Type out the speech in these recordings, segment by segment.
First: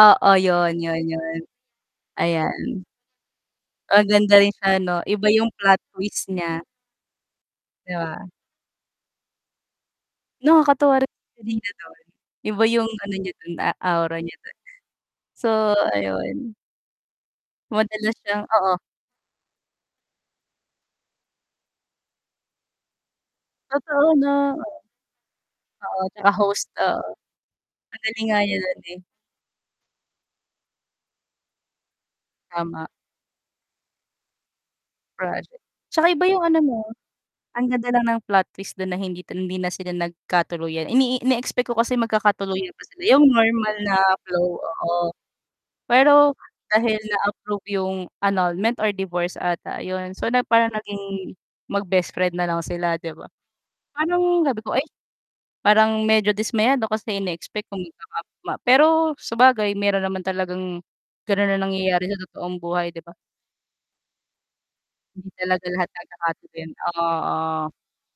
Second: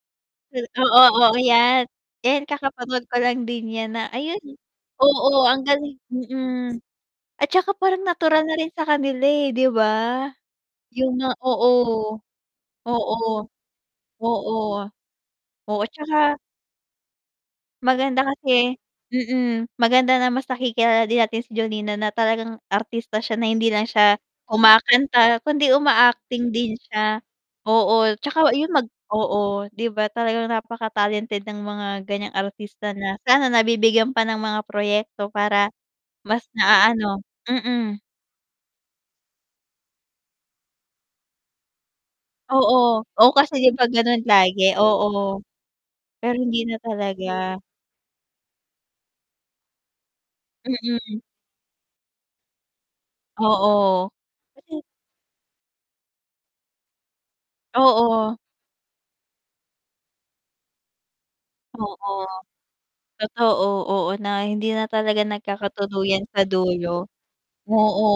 Oo, Pin yun, oo, yun, oo, yun. 'yan. Yan Ayan. kakapanood ko lang din yan, na Maganda ayun rin siya 'no, oo, iba yung ang plot galing twist niya. mm, at saka 'Di parang ba? natural na rin sa kanila, eh, 'di ba? Nakakatuwa rin Yung nga si Jolina dun. oo. Iba yung Oo, ano niya dun a aura niya oo. dun. So, Oo at tsaka ayun. Madalas maganda siyang oo. kasi mm, maganda na mas nakikilala din natin si Jolina na talagang artista siya na hindi lang Totoo siya 'no. kumakanta kundi O oo. Tsaka uma-acting host, din oo. siya. Ang Oo, galing nga 'tsaka niya yun dun, mag eh. oo, 'di ba, talagang napaka talented ng mga ganiyang Tama. artista na sana nabibigyan pa ng mga proyekto Project. para 'Tsaka iba yung mas ano 'no na-aano ang ganda mm. lang ng plot twist dun na hindi ta hindi na sila nagkatuluyan. Ini ine-expect ko kasi magkakatuluyan Oo. pa sila, eh, yung Oh, kasi di normal ba na ganun flow, lagi, oo. oo. Pero Pero hindi na dahil talaga. na-approve yung annulment or divorce, ata yun. So, na parang Mm. naging mag-bestfriend na lang sila, 'di ba? Oo. Parang sabi ko, "Ay," parang medyo dismayado kasi ine-expect kong Oo. magkakatugma, pero sabagay meron naman talagang gano'n na nangyayari sa Oo, totoong buhay, 'di ba? totoo. Oo, na hindi na talaga Hindi talaga lahat nagkakatuluyan sa nagkakatuluyan dulo. oo. Oo.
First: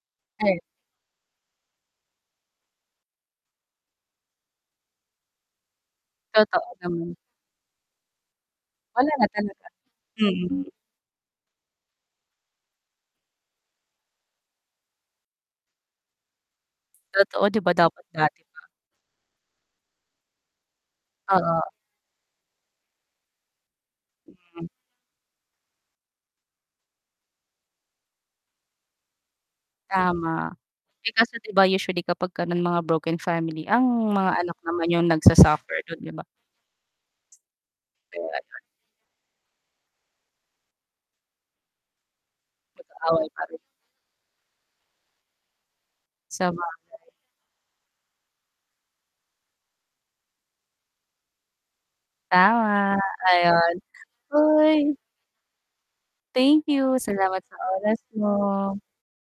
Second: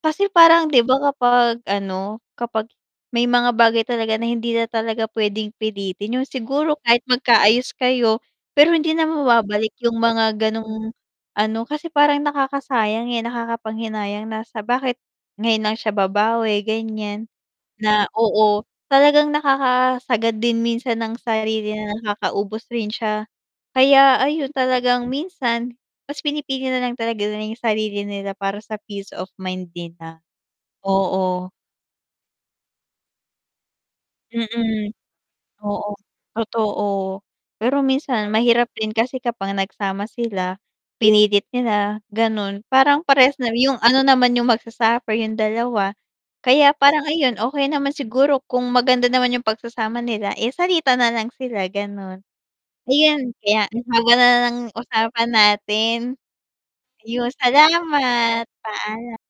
Kasi Ay parang di ba, kapag ano, kapag may mga bagay talaga na hindi na talaga puwedeng pilitin. Yung Totoo siguro kahit naman. magkaayos kayo, pero hindi na Wala na talaga, mababalik yung mga mm. gano'ng ano, kasi parang nakakasayang, eh, nakakapanghinayang na sa bakit ngayon lang siya babawi ganiyan, Totoo, 'di ba dapat na dati oo. pa. Talagang nakakasagad din minsan ng Oo. sarili na nakakaubos rin siya. Kaya ayun Mm. talagang minsan mas pinipili nalang talaga nila yung sarili nila para sa peace of mind nila, Tama. Eh, kaso oo. 'di ba, usually kapag ka mga broken family, ang mga anak naman Mm. yung nagsa-suffer Oo, dun, di ba? totoo. Pero minsan [unintelligible] mahirap din kasi kapag nagsama sila, pinilit nila, gano'n, parang Nag-aaway parehas pa na rin. yung ano naman yung magsa-suffer yung dalawa. Kaya parang Sabagay. ayun, okey naman siguro kung maganda naman yung pagsasama nila, eh, salitan na lang sila gano'n. Tama, Ayun kaya ayon, ang haba na ng hoy. usapan natin. Thank you, Ayun, salamat sa oras salamat, mo. paalam.